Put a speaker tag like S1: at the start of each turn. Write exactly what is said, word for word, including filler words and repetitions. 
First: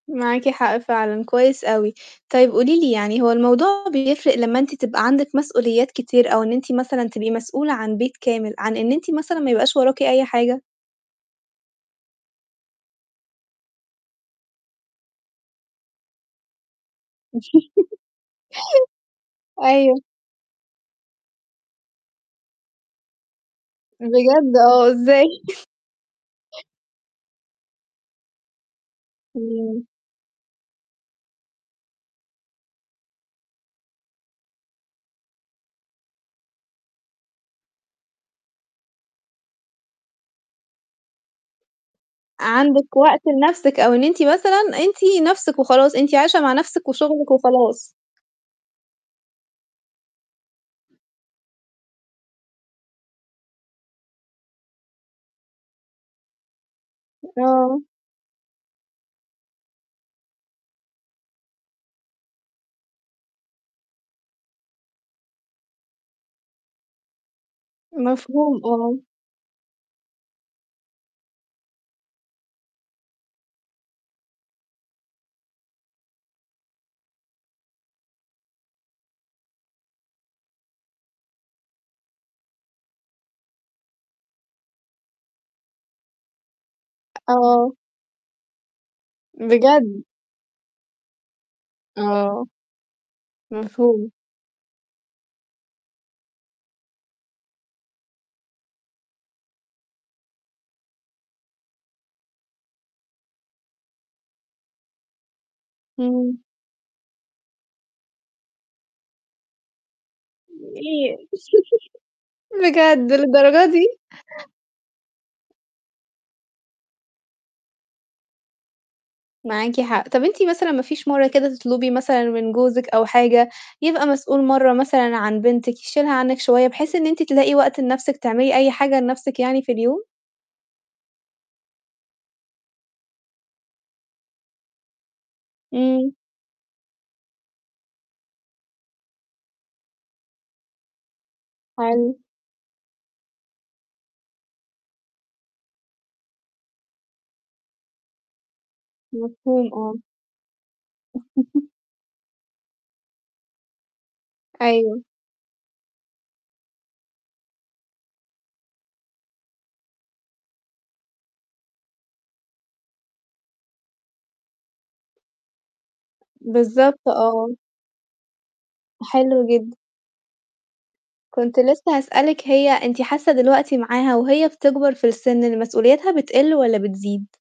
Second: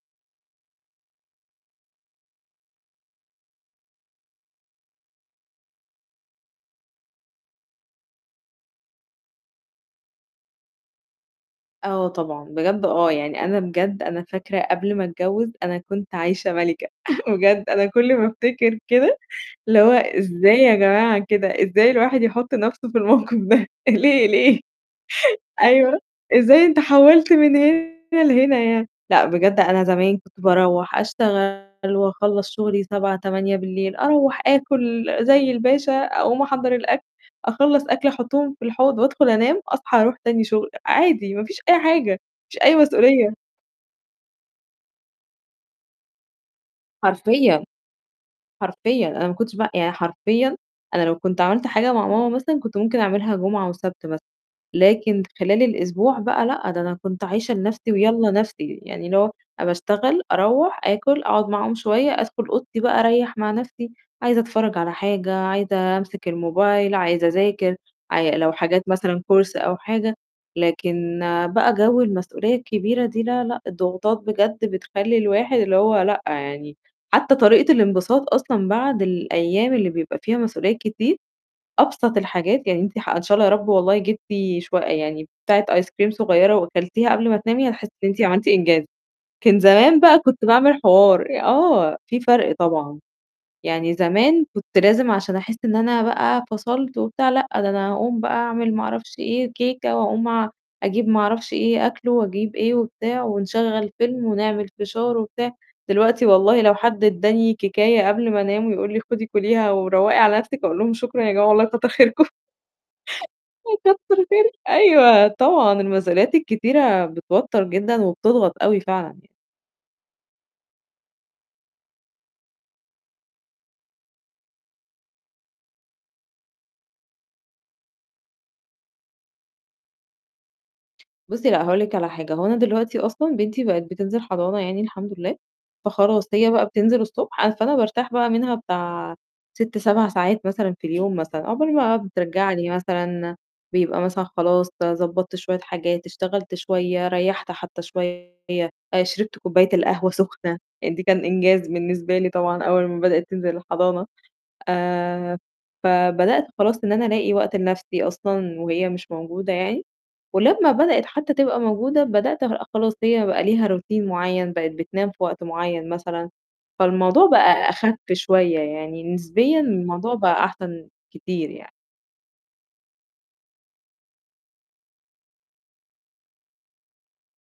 S1: معاكِ حق فعلًا، كويس أوي. طيب قولي لي يعني هو الموضوع بيفرق لمّا أنتِ تبقى عندِك مسؤوليات كتير أو إن أنتِ مثلًا تبقي مسؤولة عن بيت كامل، عن إن أنتِ مثلًا ما يبقاش وراكِ أي حاجة؟
S2: آه طبعًا، بجد آه، يعني أنا بجد أنا فاكرة قبل ما أتجوِّز أنا كنت عايشة مَلِكة بجد أنا كُلّ ما أفتكر كده اللي هو
S1: أيوه.
S2: إزاي يا جماعة كده، إزاي الواحد يحُط نَفْسه في الموقف ده ليه،
S1: بجد
S2: ليه؟
S1: آه، إزاي؟
S2: أيوه، إزاي أنت حوّلت من هنا لهنا يعني؟ لأ بجد أنا
S1: إمم.
S2: زمان كنت بارُوح أشتغل وأخلّص شُغلي سبعة، تمانية بالليل أرَوَّح آكُل زي الباشا أقوم أحضّر الأكل، أخلّص أكل أحُطّهم في الحوض وأدخل أنام، أصحى أرُوح تاني شُغل، عادي ما فيش أي حاجة، ما فيش أي
S1: عندِك وقت
S2: مسؤولية.
S1: لنَفْسِك أو إن أنتِ مثلًا أنتِ نَفْسِك وخلاص، أنتِ عايشة مع نَفْسِك وشُغلِك
S2: حرفيًا،
S1: وخلاص.
S2: حرفيًا، أنا ما كنتش بقى يعني حرفيًا أنا لو كنت عَمَلت حاجة مع ماما مثلًا كنت ممكن أعملها جمعة وسَبت بس، لكن خلال الأسبوع بقى لأ، ده أنا كنت عايشة
S1: آه.
S2: لنَفْسي ويالّا نَفْسي، يعني اللي هو أنا باشتغل، أروّح، آكُل، أقعد معاهم شوية، أدخُل أوضتي بقى أريّح مع نَفْسي، عايزة أتفرّج على حاجة، عايزة أمسك الموبايل، عايزة أذاكر، عاي لو
S1: مفهوم،
S2: حاجات
S1: آه.
S2: مثلًا كورس أو حاجة، لكن بقى جَوّ المسؤولية الكبيرة دي لا، لأ، الضغوطات بجد بتخلّي الواحد اللي هو لأ، يعني حتّى طريقة الانبساط أصلًا بعد الأيام اللي بيبقى فيها مسؤوليات كتير، أبسط الحاجات يعني أنتِ ح إن شاء الله يا رب والله جِبتِ شو يعني بتاعة ايس كريم صغيرة وأكلتيها قبل ما تنامي
S1: آه.
S2: هتحسّي إن أنت عملتِ إنجاز. كان زمان
S1: بجد؟
S2: بقى كنت باعمل حوار، آه، في
S1: آه.
S2: فرق طبعًا. يعني
S1: مفهوم.
S2: زمان كنت لازم عشان أحس إن أنا بقى فصلت وبتاع لأ، ده أنا هاقوم بقى أعمل ما أعرفش إيه كيكة وأقوم أ أجيب ما أعرفش إيه، أكلُه وأجيب إيه وبتاع ونشغّل فيلم ونعمل فشار وبتاع، دلوقتي
S1: إمم.
S2: والله لو حد ادّاني كيكاية قبل ما أنام ويقول لي خُدي كُليها وروّقي على
S1: [unintelligible]
S2: نَفْسِك. أقول لهم شكرًا يا جماعة والله كتّر خيركم.
S1: بجد! للدرجة
S2: آه
S1: دي؟!
S2: كتّر خير أيوه طبعًا، المسؤوليات الكتيرة بتوتَّر جدًا وبتضغط أوي فعلًا ي
S1: معاكِ حق. طَب أنتِ مثلًا ما فيش مرّه كده تطلُبي مثلًا من جوزِك أو حاجة، يبقى مسؤول مرّة مثلًا عن بنتِك يشيلها عنِّك شوية، بحيث إن أنتِ تلاقي وقت لنَفْسِك تعملي أي حاجة لنَفْسِك يعني في اليوم؟
S2: بُصّي، لأ هاقول لِك على حاجة، هو أنا دلوقتي أصلًا بنتي بقِت بتنزل حضانة يعني الحمد لله،
S1: إمم.
S2: فخلاص هي بقى بتنزل الصبح، أ فأنا بارتاح بقى منها بتاع سِتّ، سَبَع ساعات مثلًا في اليوم مثلًا عقبال ما
S1: حلو.
S2: بترجع لي مثلًا بيبقى مثلًا خلاص ضبّطت شوية حاجات، اشتغلت شوية، ريّحت حتى شوية، شربت كوباية
S1: مفهوم، آه.
S2: القهوة سُخنة، يعني دي كان إنجاز بالنسبة لي طبعًا أول ما بدأِت تنزل الحضانة.
S1: أيوه.
S2: آآ، فبدأت خلاص إن أنا ألاقي وقت لنَفْسي أصلًا، وهي مش موجودة يعني ولمّا بدأِت حتى تبقى موجودة، بدأت أبقى خ خلاص هي بقى ليها روتين معيّن بقِت بتنام في وقت معيّن مثلًا،
S1: بالضبط
S2: فالموضوع
S1: آه.
S2: بقى أخَفّ شوية يعني،
S1: حلو
S2: نسبيًا
S1: جدًا.
S2: الموضوع بقى أحسن كتير
S1: كنت
S2: يعني.
S1: لسّه هاسألِك هي أنتِ حاسة دلوقتي معاها وهي بتكبر في السِنّ إن مسؤولياتها بتقِلّ والَّا بتزيد؟